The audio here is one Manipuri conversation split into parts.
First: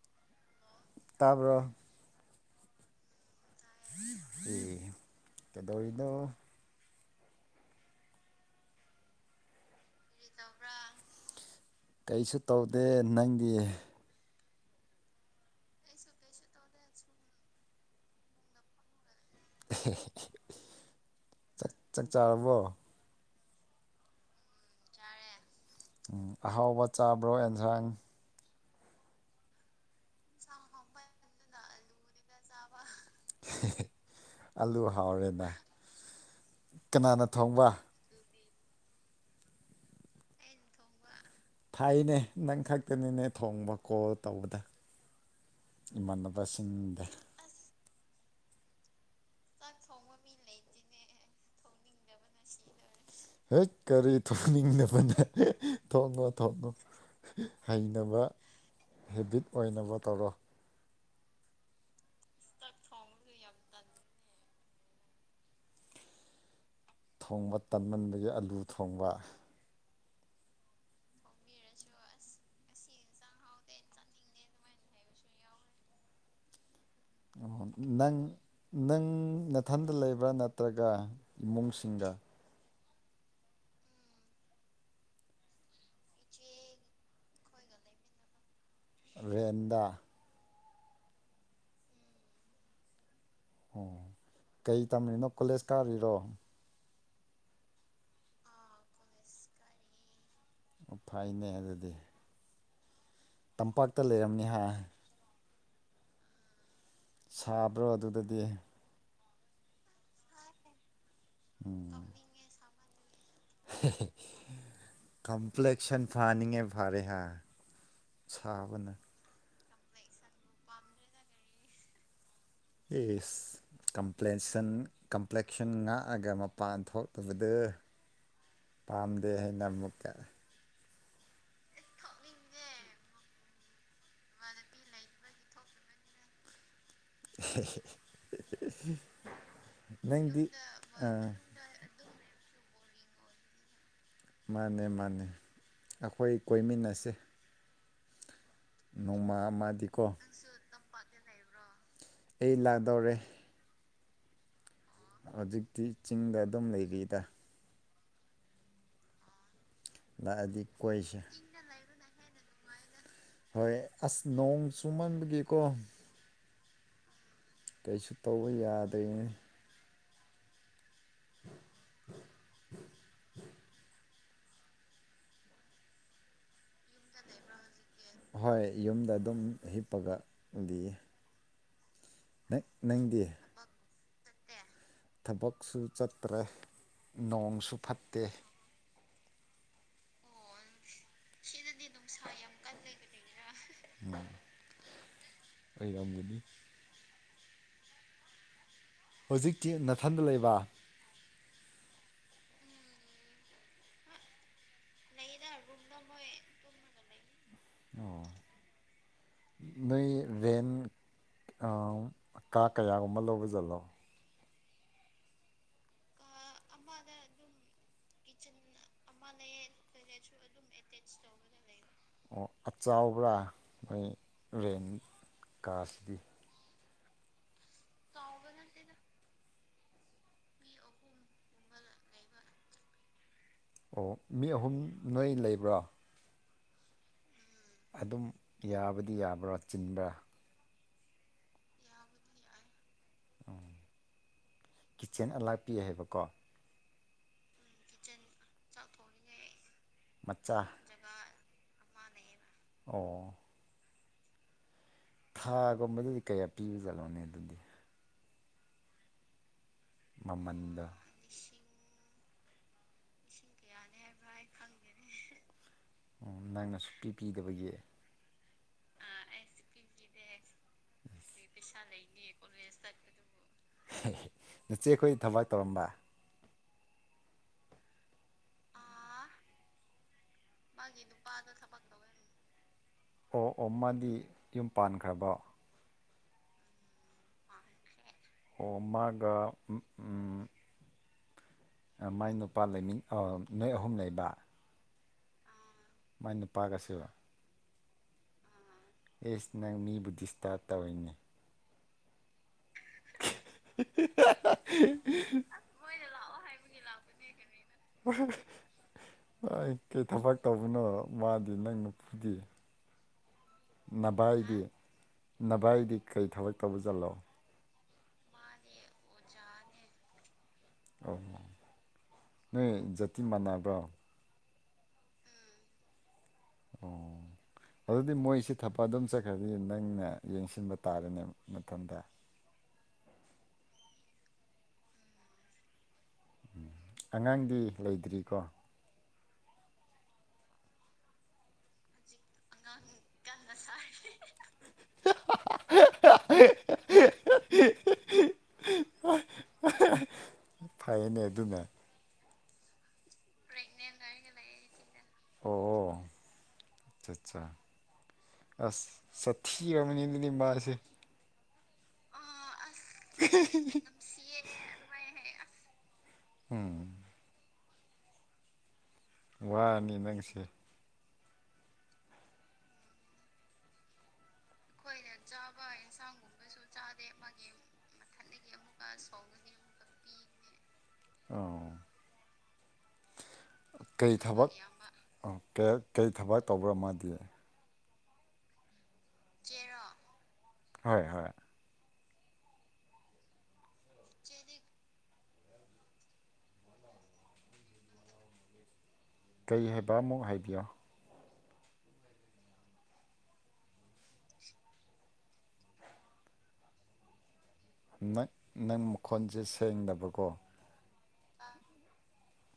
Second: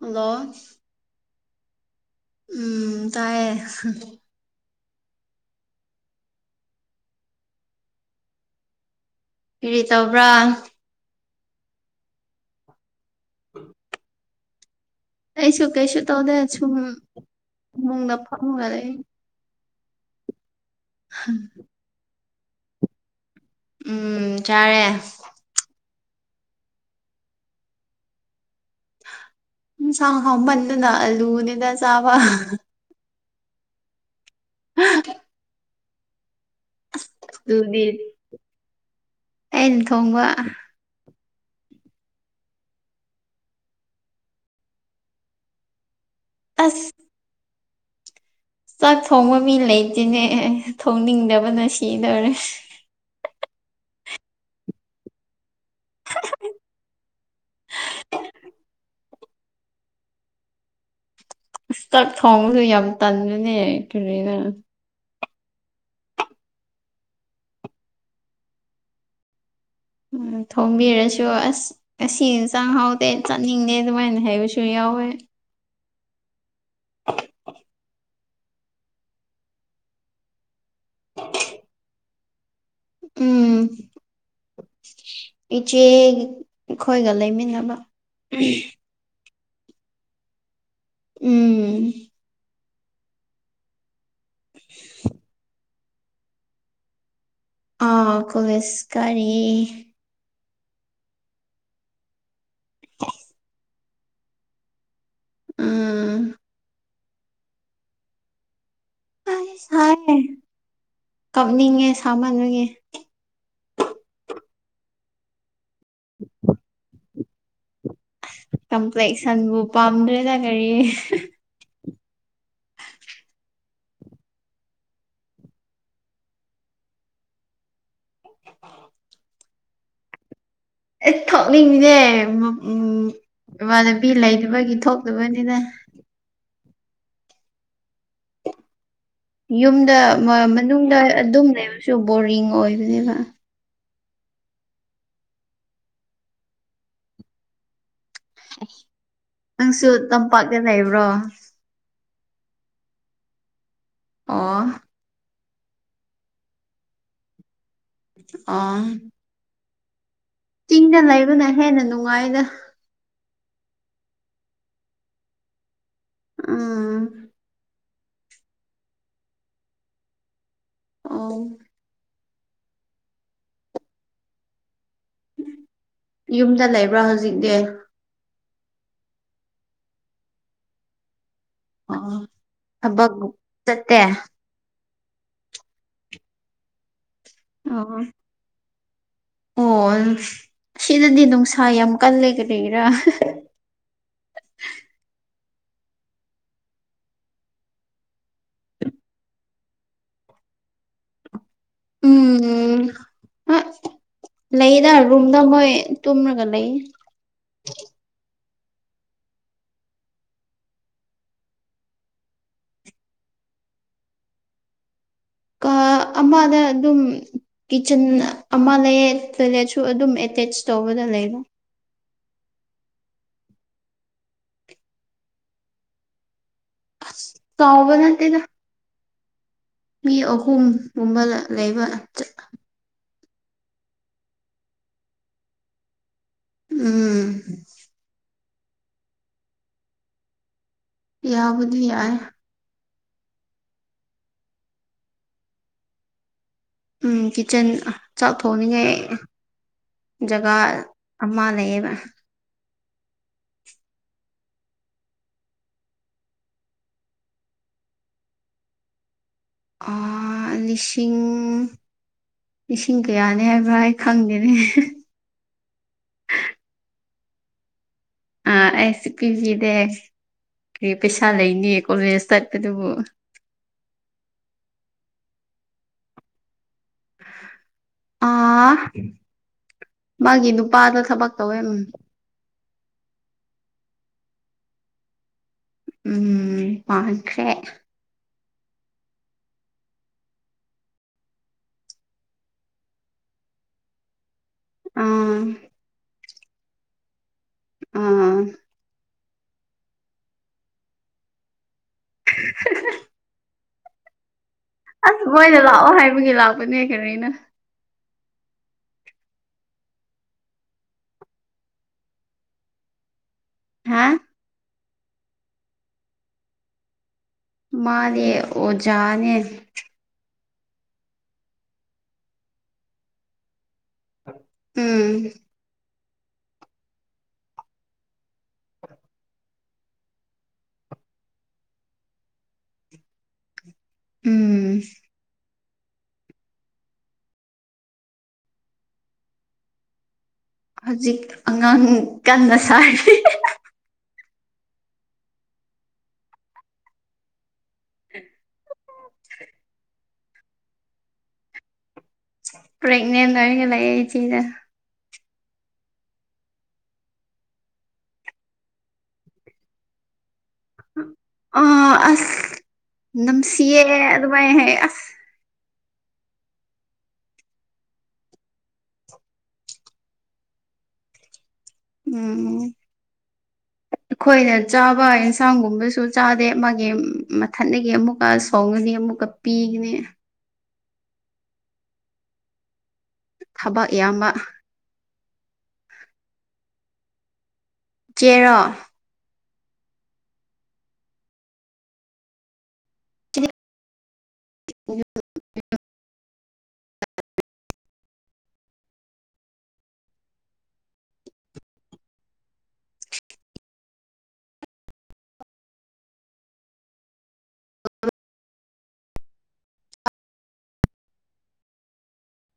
ꯍꯜꯂꯣ ꯇꯥꯕ꯭ꯔꯣ ꯎꯝ ꯇꯥꯏꯌꯦ ꯀꯗꯧꯔꯤꯅꯣ ꯀꯔꯤ ꯇꯧꯕ꯭ꯔꯥ ꯀꯩꯁꯨ ꯇꯧꯗꯦ ꯅꯪꯗꯤ ꯑꯩꯁꯨ ꯀꯩꯁꯨ ꯇꯧꯗꯦ ꯁꯨꯝ ꯏꯃꯨꯡꯗ ꯐꯝꯃꯒ ꯂꯩ꯫ [inaudible] ꯍꯝ ꯆꯥꯛ ꯆꯥꯛ ꯆꯥꯔꯕꯣ ꯎꯝ ꯆꯥꯔꯦ꯫ ꯎꯪ ꯑꯍꯥꯎꯕ ꯆꯥꯕ꯭ꯔꯣ ꯑꯦꯟꯖꯥꯡ ꯍꯦꯟꯁꯥꯡ ꯍꯥꯎꯃꯟꯗꯅ ꯑꯂꯨꯅꯤꯗꯥ ꯆꯥꯕ ꯑꯂꯨ ꯍꯥꯎꯔꯦꯅ ꯀꯅꯥꯅ ꯊꯣꯡꯕ? ꯑꯗꯨꯗꯤ ꯑꯩꯅ ꯊꯣꯡꯕ ꯐꯩꯅꯦ ꯅꯪ ꯈꯛꯇꯅꯤꯅꯦ ꯊꯣꯡꯕ ꯀꯣꯜ ꯇꯧꯕꯗ꯫ ꯑꯁ ꯏꯃꯥꯟꯅꯕꯁꯤꯡꯗ ꯆꯥꯛ ꯊꯣꯡꯕ ꯃꯤ ꯂꯩꯇꯦꯅꯦ ꯊꯣꯡꯅꯤꯡꯗꯕꯅ ꯁꯤꯗꯧꯔꯦ꯫ ꯍꯩꯏꯠ ꯀꯔꯤ ꯊꯣꯡꯅꯤꯡꯗꯕꯅꯦ ꯊꯣꯛꯉꯣ-ꯊꯣꯛꯉꯣ ꯍꯩꯅꯕ ꯍꯦꯕꯤꯠ ꯑꯣꯏꯅꯕ ꯇꯧꯔꯣ꯫ ꯆꯥꯛ ꯊꯣꯡꯕꯁꯨ ꯌꯥꯝ ꯇꯟꯕꯅꯦ ꯀꯔꯤꯅ ꯊꯣꯡꯕ ꯇꯝꯃꯟꯕꯒꯤ ꯑꯂꯨ ꯊꯣꯡꯕ ꯎꯝ ꯊꯣꯡꯕꯤꯔꯁꯨ ꯑꯁ ꯑꯁꯤ ꯍꯦꯟꯖꯥꯡ ꯍꯥꯎꯇꯦ ꯆꯥꯅꯤꯡꯗꯦ ꯑꯗꯨꯃꯥꯏꯅ ꯍꯥꯏꯕꯁꯨ ꯌꯥꯎ ꯌꯥꯎꯋꯦ ꯑꯣ ꯅꯪ-ꯅꯪ ꯅꯊꯟꯗ ꯂꯩꯕ꯭ꯔꯥ ꯅꯠ ꯅꯠꯇ꯭ꯔꯒ ꯏꯃꯨꯡꯁꯤꯡꯒ ꯎꯝ ꯏꯆꯦ ꯈꯣꯏꯒ ꯂꯩꯃꯤꯟꯅꯕ꯫ ꯂꯦꯟꯗ ꯎꯝ ꯑꯣ ꯀꯩ ꯇꯝꯔꯤꯅꯣ ꯀꯣꯂꯦꯖ ꯀꯥꯔꯤꯔꯣ ꯑꯥ ꯀꯣꯂꯦꯖ ꯀꯔꯤ ꯐꯩꯅꯦ ꯑꯗꯨꯗꯤ [unintelligible] ꯂꯝꯝꯄꯥꯛꯇ ꯂꯩꯔꯝꯅꯤ ꯍꯥꯏ ꯎꯝ ꯁꯥꯕ꯭ꯔꯣ ꯑꯗꯨꯗꯗꯤ ꯑꯩ ꯁꯥꯏꯦ ꯀꯞꯅꯤꯡꯉꯦ ꯁꯥꯃꯅꯨꯉꯦ ꯀꯝ ꯐ꯭ꯂꯦꯛꯁꯟ ꯐꯥꯅꯤꯡꯉꯦ ꯐꯔꯦ ꯍꯥꯏ ꯁꯥꯕꯅ ꯄꯝꯕ꯭ꯔꯦꯗ ꯀꯔꯤ ꯏꯁꯁ ꯀꯝꯄ꯭ꯂꯦꯟꯁꯟ ꯀꯝꯄ꯭ꯂꯦꯛꯁꯟ ꯉꯥꯛꯑꯒ ꯃꯄꯥꯟ ꯊꯣꯛꯇꯕꯗꯨ ꯄꯥꯝꯗꯦ ꯍꯥꯏꯅ ꯑꯃꯨꯛꯀ ꯑꯦ ꯊꯣꯛꯅꯤꯡꯉꯤꯅꯦ ꯎꯝ ꯏꯃꯅꯕꯤ ꯂꯩꯕꯒꯤ ꯊꯣꯛꯇꯕꯅꯤꯅ [unintelligible] ꯌꯨꯝꯗ ꯅꯪꯗꯤ ꯃꯅꯨꯡꯗ ꯑꯥ ꯑꯗꯨꯝ ꯂꯩꯕꯁꯨ ꯕꯣꯔꯤꯡ ꯑꯣꯏ ꯑꯗꯨꯅꯦꯕ ꯃꯥꯅꯦ ꯃꯥꯅꯦ ꯑꯩꯈꯣꯏ ꯀꯣꯏꯃꯤꯟꯅꯁꯦ ꯅꯣꯡꯃ ꯅꯪꯁꯨ ꯑꯃꯗꯤꯀꯣ ꯇꯝꯄꯥꯛꯀ ꯂꯩꯕ꯭ꯔꯣ ꯑꯩ ꯂꯥꯛꯗꯧꯣꯔꯦ ꯑꯣ ꯍꯧꯖꯤꯛꯇꯤ ꯆꯤꯡꯗ ꯑꯗꯨꯝ ꯂꯩꯔꯤꯗ ꯑꯥ ꯂꯥꯛꯑꯗꯤ ꯆꯤꯡꯅ ꯀꯣꯏꯁꯦ ꯂꯩꯕꯅ ꯍꯦꯟꯅ ꯅꯨꯡꯉꯥꯏꯅ ꯍꯣꯏ ꯑꯁ ꯅꯣꯡ ꯆꯨꯝꯃꯟꯕꯒꯤꯀꯣ ꯎꯝ ꯀꯩꯁꯨ ꯇꯧꯕ ꯌꯥꯗꯣꯏꯅꯦ ꯑ ꯌꯨꯝꯗ ꯂꯩꯕ꯭ꯔꯥ ꯍꯧꯖꯤꯛꯇꯤ ꯍꯣꯏ ꯌꯨꯝꯗ ꯑꯗꯨꯝ ꯍꯤꯞꯄꯒꯗꯤ ꯑꯣꯕ ꯆꯠꯇꯦ ꯊꯕꯛꯁꯨ ꯆꯠꯇ꯭ꯔꯦ ꯅꯣꯡꯁꯨ ꯐꯠꯇꯦ ꯍ ꯁꯤꯗꯗꯤ ꯅꯨꯡꯁꯥ ꯌꯥꯝ ꯀꯜꯂꯦ ꯀꯔꯤꯔꯥ ꯑꯩꯔꯝꯒꯗꯤ ꯍꯧꯖꯤꯛꯇꯤ ꯅꯥꯊꯟꯗ ꯂꯩꯕ ꯎꯝ ꯑ ꯂꯩꯗ ꯔꯨꯝꯗ ꯃꯣꯏ ꯇꯨꯝꯔꯒ ꯂꯩ ꯑꯣ ꯅꯣꯏꯦꯟ ꯀꯥ ꯀꯌꯥꯒꯨꯝꯕ ꯂꯧꯕ ꯆꯠꯂꯣ ꯀꯥ ꯑꯃꯗ ꯑꯗꯨꯝꯤꯆꯟ ꯑꯃ ꯂꯩ ꯇꯣꯏꯂꯦꯠꯁꯨ ꯑꯗꯨꯝ ꯑꯦꯇꯦꯆ ꯇꯧꯕꯗ ꯆꯂꯒ ꯑꯣ ꯑ ꯆꯥꯎꯕ꯭ꯔꯥ ꯃꯣꯏ ꯔꯦꯟ ꯀꯥꯁꯤꯗꯤ ꯀꯥꯎꯥꯎꯕꯅꯗꯦꯗ ꯃꯤ ꯑꯍꯨꯝꯒꯨꯝꯕ ꯂꯩꯕꯠ ꯑꯣ ꯃꯤ ꯑꯍꯨꯝ ꯅꯣꯏ ꯂꯩꯕ꯭ꯔꯥ ꯎꯝ ꯑꯗꯨꯝ ꯌꯥꯕꯗꯤ ꯌꯥꯕ꯭ꯔꯥ ꯆꯤꯟꯕ꯭ꯔꯥ ꯌꯥꯕꯨꯗꯂꯤ ꯌꯥ ꯎ ꯀꯤꯠꯆꯦꯟ ꯑꯂꯥꯛꯄꯤ ꯍꯥꯏꯕꯀꯣ ꯎꯝ ꯀꯤꯆꯟ ꯆꯥꯛꯊꯣꯛꯅꯤꯡꯉꯥꯏ ꯖꯒꯥ ꯃꯆꯥ ꯑꯃ ꯂꯩꯌꯦꯕ ꯑꯣ ꯊꯥꯒꯨꯝꯕꯗꯨꯗꯤ ꯀꯌꯥ ꯄꯤꯕ ꯆꯠꯂꯣꯅꯦ ꯑꯗꯨꯗꯤ ꯃꯃꯟꯗꯣ ꯂꯤꯁꯤꯡ ꯂꯤꯁꯤꯡ ꯀꯌꯥꯅꯤ ꯍꯥꯏꯕꯥꯏ ꯈꯪꯗꯦꯅꯤ ꯑꯣ ꯅꯪꯅ ꯁꯨꯛꯄꯤ ꯄꯤꯗꯕꯒꯤ ꯑ ꯔꯦꯁꯤꯄꯤꯤ ꯏꯗꯦ ꯀ ꯄꯩꯁꯥ ꯂꯩꯅꯤꯌꯦ ꯀꯣꯂꯦꯖꯇꯠꯄ ꯑꯗꯨꯕꯨ ꯅꯆꯦ ꯑꯩꯈꯣꯏ ꯊꯕꯛ ꯇꯧꯔꯝꯕ ꯑꯥ ꯃꯥꯒꯤ ꯅꯨꯄꯥꯗ ꯊꯕꯛ ꯇꯧꯋꯦ ꯑꯣ ꯑꯣ ꯃꯥꯗꯤ ꯌꯨꯝ ꯄꯥꯟꯈ꯭ꯔꯕꯣ ꯎꯝ ꯄꯥꯡꯁꯦ ꯑꯣ ꯃꯥꯒ ꯃꯥꯏ ꯅꯨꯄꯥ ꯂꯩꯃꯤ ꯅꯣꯏ ꯑꯍꯨꯝ ꯂꯩꯕ ꯑꯥ ꯃꯥꯏ ꯅꯨꯄꯥꯒꯁꯕ ꯑꯥ ꯑꯦꯁ ꯅꯪ ꯃꯤꯕꯨ ꯗꯤꯁꯇꯥꯔꯕ ꯇꯧꯔꯤꯅꯦ [unintelligible] [unintelligible] ꯑꯁ ꯃꯣꯏꯗ ꯂꯥꯛꯑꯣ ꯍꯥꯏꯕꯒꯤ ꯂꯥꯛꯄꯅꯦ ꯀꯩꯅꯣꯩꯅ ꯎ ꯑꯩ ꯀꯩ ꯊꯕꯛ ꯇꯧꯕꯅꯣ ꯃꯥꯗꯤ ꯅꯪ ꯅꯨꯄꯤꯨꯗꯤ ꯍꯥ ꯅꯚꯏꯗꯤ ꯅꯚꯏꯗꯤ ꯀꯔꯤ ꯊꯕꯛ ꯇꯧꯕ ꯆꯜꯂꯣ ꯃꯥꯅꯦꯦ ꯑꯣꯖꯅꯦ ꯑ ꯅꯣꯏ ꯖꯥꯇꯤ ꯃꯥꯟꯅꯕ꯭ꯔꯣ ꯎꯝ ꯑꯣ [unintelligible] ꯑꯗꯨꯗꯤ ꯃꯣꯏꯁꯤ ꯊꯛꯄ ꯑꯗꯨꯝ ꯆꯠꯈ꯭ꯔꯗꯤ ꯅꯪꯅ ꯌꯦꯡꯁꯤꯟꯕ ꯇꯥꯔꯦꯅꯦ ꯃꯇꯝꯗ ꯎꯝ ꯎꯝ ꯑꯉꯥꯡꯗꯤ ꯂꯩꯇ꯭ꯔꯤꯀꯣ ꯍꯧꯖꯤꯛ ꯑꯉꯥꯡ ꯀꯟꯅ ꯁꯥꯔꯤ [unintelligible] ꯑꯣ ꯐꯩꯅꯦ ꯑꯗꯨꯅꯦ ꯄꯒꯅꯦꯅꯤ ꯂ ꯆꯗ ꯑꯆꯥ ꯑꯆꯥ ꯑ ꯁꯊꯤ ꯔꯃꯅꯤꯗꯅꯤꯃꯔ ꯑ ꯑꯁ ꯝꯁꯤꯌꯦ ꯑꯗꯨꯃꯥꯏ ꯑꯁ ꯎꯝ ꯋꯥꯅꯤ ꯅꯪꯁꯦ ꯎꯝ ꯑꯩꯈꯣꯏꯅ ꯆꯥꯕ ꯑꯦꯟꯁꯥꯡꯒꯨꯝꯕꯁꯨ ꯆꯥꯗꯦ ꯃꯥ ꯃꯊꯟꯗꯒꯤ ꯑꯃꯨꯛꯀ ꯍꯣꯡꯒꯅꯤ ꯑꯃꯨꯛꯀ ꯄꯤꯒꯅꯤ ꯑ ꯊꯕꯛ ꯀꯩ ꯏꯌꯥꯝꯕ ꯊꯕꯛ ꯑ ꯀꯩ ꯊꯕꯛ ꯇꯧꯕ꯭ꯔꯥ ꯃꯥꯗꯤ ꯆꯦꯔꯣ ꯍꯣꯏ ꯍꯣꯏ [unintelligible] ꯀꯔꯤ ꯍꯥꯏꯕ ꯑꯃꯨꯛ ꯍꯥꯏꯕꯤꯌꯣ ꯅꯪ ꯅꯪ ꯃꯈꯣꯟꯁꯦ ꯁꯦꯡꯗꯕꯀꯣ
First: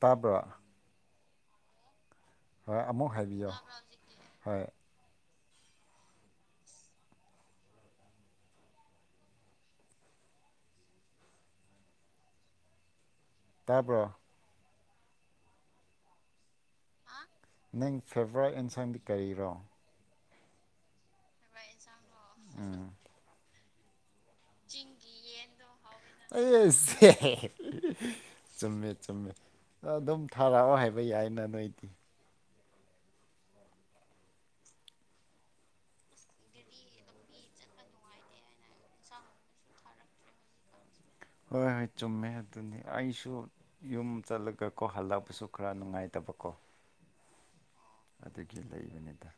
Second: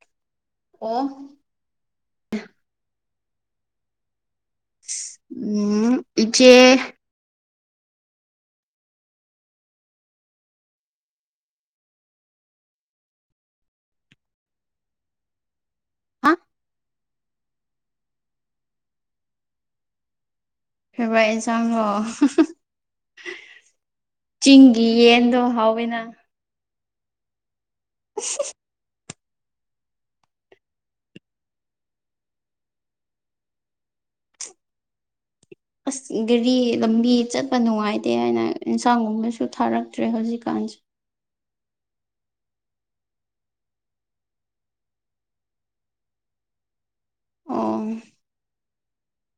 ꯇꯥꯕ꯭ꯔꯣ ꯑꯣ ꯌꯣ ꯍꯣꯏ ꯎꯝ ꯏꯆꯦ ꯇꯥꯕ꯭ꯔꯣ ꯑ ꯅꯪ ꯐꯦꯕ꯭ꯔꯥꯏꯠ ꯑꯦꯟꯁꯥꯡꯗꯤ ꯀꯔꯤꯔꯣ ꯐꯦꯕꯣꯔꯥꯏꯠ ꯏꯟꯁꯥꯡꯂꯣ ꯎꯝ ꯆꯤꯒꯤ ꯌꯦꯡ ꯗꯣ ꯍꯥꯎꯋꯦꯅ ꯑꯩꯁ ꯆꯨꯝꯃꯦ ꯆꯨꯝꯃꯦ ꯑꯗꯨꯝ ꯊꯥꯔꯛꯑꯣ ꯍꯥꯏꯕ ꯌꯥꯏꯅ ꯅꯣꯏꯗꯤ ꯑꯁ ꯒꯦꯔꯤ ꯂꯝꯕꯤ ꯆꯠꯄ ꯅꯨꯡꯉꯥꯏꯇꯦ ꯍꯥꯏꯅ ꯏꯟꯁꯥꯡꯒꯨꯝꯕꯁꯨ ꯊꯥꯔꯛꯇ꯭ꯔꯦ ꯍꯧꯖꯤꯛꯀꯥꯟ [unintelligible] ꯍꯣꯏ ꯍꯣꯏ ꯆꯨꯝꯃꯦ ꯑꯗꯨꯅꯤ ꯑꯩꯁꯨ ꯌꯨꯝ ꯆꯠꯂꯒ ꯀꯣ ꯍꯜꯂꯕꯁꯨ ꯈꯔ ꯅꯨꯡꯉꯥꯏꯇꯕ ꯀꯣ ꯑꯣ ꯑꯗꯨꯒꯤ ꯂꯩꯕꯅꯤꯗ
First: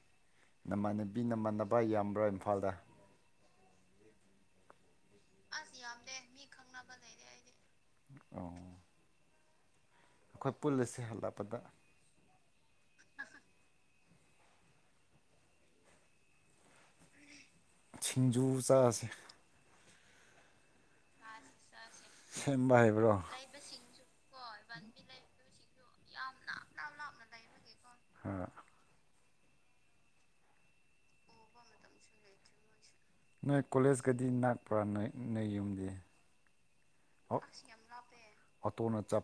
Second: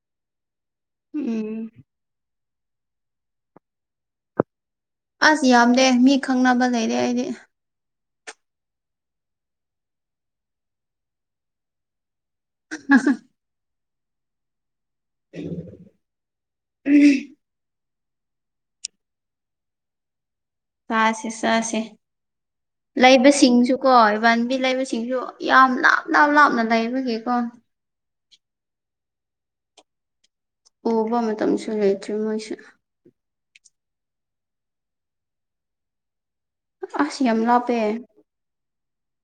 ꯅꯃꯥꯟꯅꯕꯤ ꯎꯝ ꯅꯃꯥꯟꯅꯕ ꯌꯥꯝꯕ꯭ꯔꯥ ꯏꯝꯐꯥꯜꯗ ꯑꯁ ꯌꯥꯝꯗꯦ ꯃꯤ ꯈꯪꯅꯕ ꯂꯩꯔꯦ ꯑꯩꯗꯤ [inaudible] ꯑꯩꯈꯣꯏ ꯄꯨꯜꯂꯁꯦ ꯍꯜꯂꯛꯄꯗ [unintelligible] [unintelligible] ꯁꯤꯡꯖꯨ ꯆꯥꯥꯁꯦ ꯆꯥꯁꯦ ꯆꯥꯁꯦ ꯁꯦꯝꯕ ꯍꯥꯏꯕ꯭ꯔꯣ ꯂꯩꯕꯁꯤꯡꯁꯨꯀꯣ ꯏꯕꯥꯟꯕꯤ ꯂꯩꯕꯁꯤꯡꯁꯨ ꯌꯥꯝ ꯂꯥꯞ ꯂꯥꯞ ꯂꯥꯞꯅ ꯂꯩꯏꯕꯒꯤꯀꯣ [unintelligible] ꯄꯨꯕ ꯃꯇꯝꯁꯨ ꯂꯩꯇ꯭ꯔꯦ ꯃꯣꯏꯁꯤ ꯅꯣꯏ ꯀꯣꯂꯦꯖꯀꯗꯤ ꯅꯥꯛꯄ꯭ꯔꯥ ꯅꯣꯏ ꯌꯨꯝꯗꯦ ꯑꯁ ꯌꯥꯝ ꯂꯥꯞꯄꯦ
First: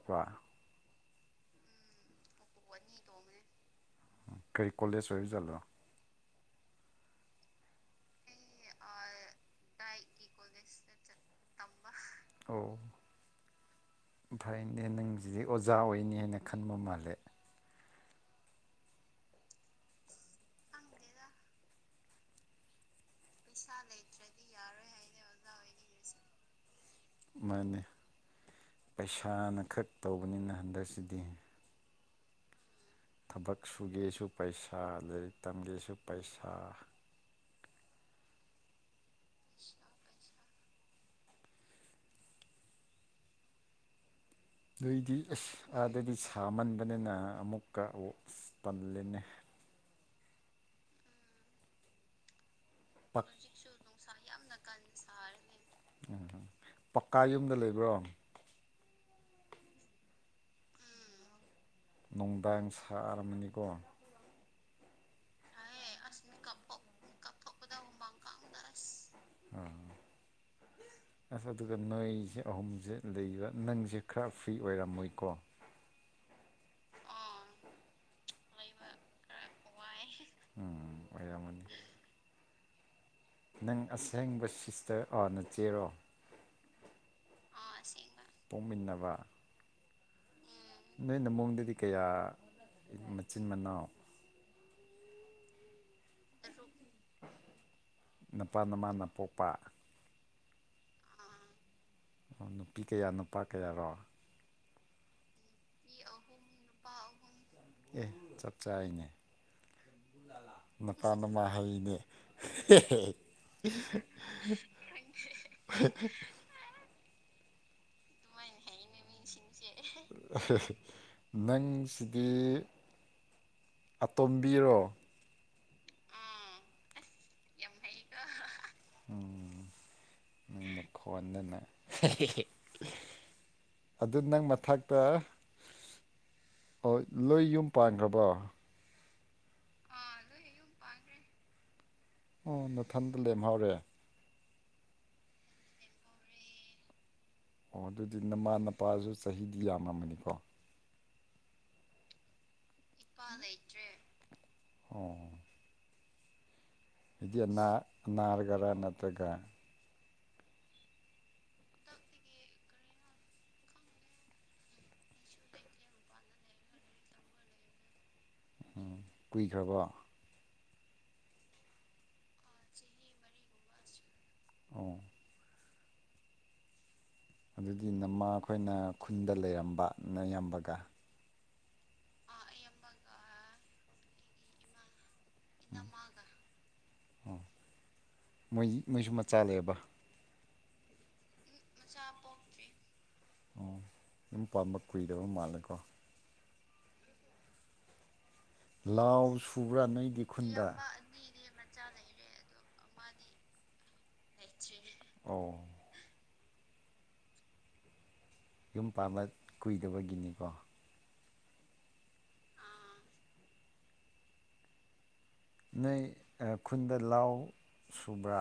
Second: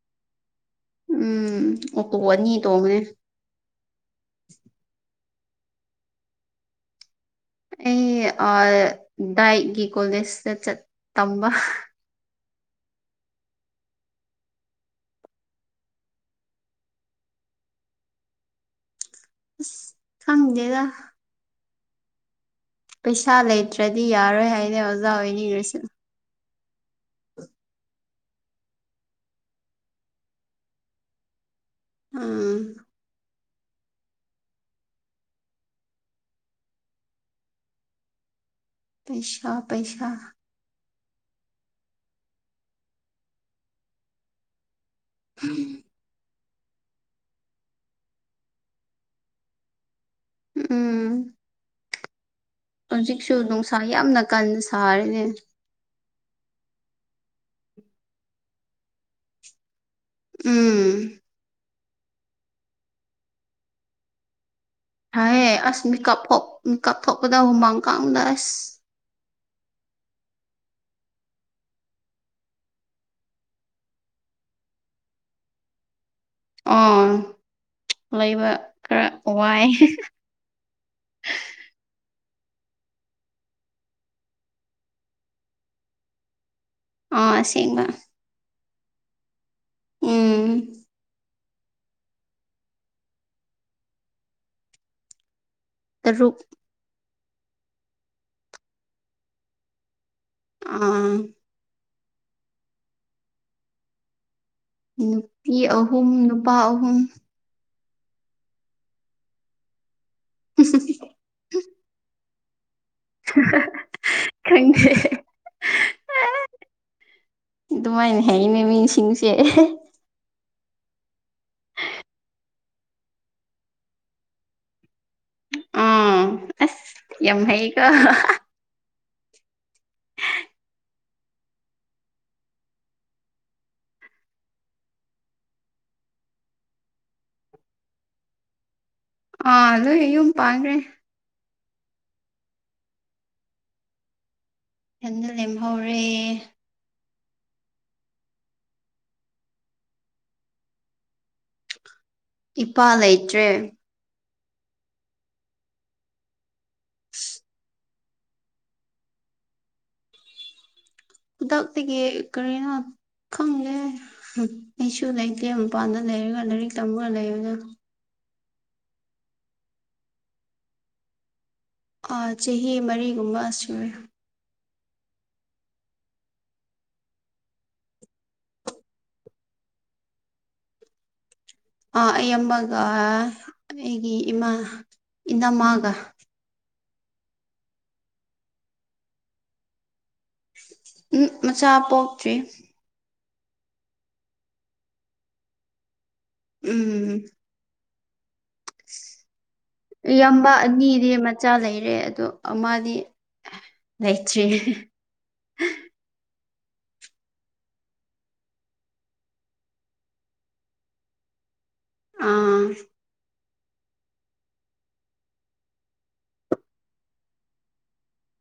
ꯋꯥ ꯎꯝ ꯑꯣꯇꯣ ꯑꯅꯤ ꯇꯣꯡꯉꯦ [unintelligible] ꯑꯩ ꯑ ꯗꯥꯏꯒꯤ ꯀꯣꯂꯦꯖꯇ ꯆꯠ ꯇꯝꯕ ꯑꯣ ꯐꯩꯅꯦ ꯅꯪꯁꯤꯗꯤ ꯑꯣꯖꯥ ꯑꯣꯏꯅꯤ ꯍꯥꯏꯅ ꯈꯟꯕ ꯃꯥꯜꯂꯦ ꯑꯁ ꯈꯪꯗꯦꯗ ꯄꯩꯁꯥ ꯂꯩꯇ꯭ꯔꯗꯤ ꯌꯥꯔꯣꯏ ꯍꯥꯏꯅꯦ ꯑꯣꯖꯥ ꯑꯣꯏꯅꯤꯡꯔꯨꯁꯨ ꯃꯥꯅꯦ ꯄꯩꯁꯥꯅ ꯈꯛ ꯇꯧꯕꯅꯤꯅ ꯍꯟꯗꯛꯁꯤꯗꯤ ꯑ ꯊꯕꯛ ꯁꯨꯒꯦꯁꯨ ꯄꯩꯁꯥ ꯂꯥꯏꯔꯤꯛ ꯇꯝꯒꯦꯁꯨ ꯄꯩꯁꯥ ꯄꯩꯁꯥ ꯄꯩꯁꯥ ꯅꯣꯏꯗꯤ ꯑꯁ ꯑꯥꯗꯗꯤ ꯁꯥꯝꯃꯟꯕꯅꯤꯅ ꯑꯃꯨꯛꯀ ꯇꯜꯂꯤꯅꯤ ꯎꯝ [inaudible] ꯍꯧꯖꯤꯛꯁꯨ ꯅꯨꯡꯁꯥ ꯌꯥꯝꯅ ꯀꯟꯅ ꯁꯥꯔꯤꯅꯦ ꯎꯝ ꯄꯀꯥ ꯌꯨꯝꯗ ꯂꯩꯕ꯭ꯔꯣ ꯎꯝ [inaudible] [unintelligible] ꯅꯨꯡꯗꯥꯡ ꯁꯥꯔꯝꯃꯅꯤꯀꯣ ꯍꯥꯏꯑꯦ ꯑꯁ ꯃꯦꯀꯞ ꯊꯣꯛ ꯃꯤꯦꯀꯞ ꯊꯣꯛꯄꯗ ꯍꯨꯃꯥꯡ ꯀꯥꯡꯗ ꯑꯁ [unintelligible] [inaudible] ꯑꯁ ꯑꯗꯨꯒ ꯅꯣꯏꯁꯦ ꯑꯍꯨꯝꯁꯦ ꯂꯩꯕ ꯅꯪꯁꯦ ꯈꯔ ꯐ꯭ꯔꯤ ꯑꯣꯏꯔꯝꯃꯣꯏꯀꯣ ꯑ ꯂꯩꯕ ꯈꯔ ꯋꯥꯏ ꯎꯝ ꯑꯣꯏꯔꯃꯅꯤ ꯅꯪ ꯑꯁꯦꯡꯕ ꯁꯤꯁꯇꯔ ꯑꯥ ꯅ ꯆꯦꯔꯣ ꯑꯥ ꯁꯤꯡꯕ ꯄꯣꯛꯃꯤꯟꯅꯕ ꯎꯝ ꯅꯣꯏꯅ ꯃꯕꯣꯡꯗꯨꯗꯤ ꯀꯌꯥ ꯃꯆꯤꯟ ꯃꯅꯥꯎ ꯇꯔꯨꯛ ꯅꯄꯥ ꯅꯃꯥꯅ ꯄꯣꯛꯄ ꯑꯥ ꯑꯣ ꯅꯨꯄꯤ ꯀꯌꯥ ꯅꯨꯄꯥ ꯀꯌꯥꯔꯣ ꯅꯨꯄꯤ ꯑꯍꯨꯝ ꯅꯨꯄꯥ ꯑꯍꯨꯝ ꯑꯦ ꯆꯞ ꯆꯥꯏꯅꯦ ꯃꯄꯥ ꯃꯥꯃꯥ ꯍꯩꯅꯦ ꯍ ꯈꯪꯗꯦ [unintelligible] [inaudible] ꯑꯗꯨꯃꯥꯏꯅ ꯍꯥꯏꯅꯦ ꯃꯤꯁꯤꯡꯁꯦ ꯅꯪꯁꯤꯗꯤ ꯑꯇꯣꯝꯕꯤꯔꯣ ꯎꯝ ꯑꯁ ꯌꯥꯝ ꯍꯩꯀꯣ ꯅꯪꯅ ꯈꯣꯟꯗꯅ ꯑꯗꯨ ꯅꯪ ꯃꯊꯛꯇ ꯂꯣꯏ ꯌꯨꯝ ꯄꯥꯟꯈ꯭ꯔꯕ ꯑ ꯑꯣ ꯑꯨꯝ ꯄꯥ꯭ꯔꯦ ꯑꯣ ꯃꯊꯟꯗ ꯂꯦꯝꯍꯧꯔꯦ ꯌꯥꯝꯟꯅ ꯂꯦꯝꯍꯧꯔꯦ ꯑꯣ ꯑꯗꯨꯗꯤ ꯅꯃꯥ ꯅꯄꯥꯁꯨ ꯆꯍꯤꯗꯤ ꯌꯥꯝꯃꯃꯅꯤꯀꯣ ꯏꯄꯥ ꯂꯩꯇ꯭ꯔꯦ ꯑꯣ [unintelligible] [inaudible] ꯍꯥꯏꯗꯤ ꯅꯥꯔꯒꯔꯥ ꯅꯠꯇ꯭ꯔꯒ ꯈꯨꯗꯛꯇꯒꯤ ꯀꯔꯤꯅ ꯈꯪꯗꯦ ꯑꯩꯁꯨ ꯂꯩꯇꯦ ꯃꯄꯥꯟꯗ ꯂꯩꯔꯒ ꯂꯥꯏꯔꯤꯛ ꯇꯝꯃꯒ ꯂꯩꯔꯅ ꯎꯝ ꯀꯨꯏꯈ꯭ꯔꯕꯣ ꯆꯍꯤ ꯃꯔꯤꯒꯨꯝꯕ ꯁꯨꯔꯦ ꯑꯣ ꯑꯗꯨꯒꯤ ꯅꯃꯥ ꯑꯩꯈꯣꯏꯅ ꯈꯨꯟꯗ ꯂꯩꯔꯝꯕꯅꯌꯥꯝꯕꯒ ꯑ ꯑꯩꯃꯒ ꯑꯩꯒꯤ ꯏꯃꯥ ꯏꯅꯝꯃꯥꯒ ꯑꯣ ꯃꯣꯏ ꯃꯣꯏꯁꯨ ꯃꯆꯥꯂꯦꯕ ꯃꯆꯥ ꯄꯣꯛꯇ꯭ꯔꯤ ꯑꯣ ꯌꯨꯝ ꯄꯥꯝꯕ ꯀꯨꯏꯗꯕ ꯃꯥꯜꯂꯦꯀꯣ ꯎꯝ ꯂꯥꯎ ꯁꯨꯕ꯭ꯔꯥ ꯅꯣꯏꯒꯤ ꯌꯥꯝꯕ ꯈꯨꯟꯗ ꯑꯅꯤꯗꯤ ꯃꯆꯥ ꯂꯩꯔꯦ ꯑꯗꯣ ꯑꯃꯗꯤ ꯉꯩꯇ꯭ꯔꯤ ꯑꯣ [inaudible] ꯌꯨꯝ ꯄꯥꯟꯕꯥꯂ ꯀꯨꯏꯗꯕꯒꯤꯅꯤꯀꯣ ꯑꯥ [unintelligible] [inaudible] ꯅꯣꯏ ꯈꯨꯟꯗ ꯂꯥꯎ ꯁꯨꯕ꯭ꯔꯥ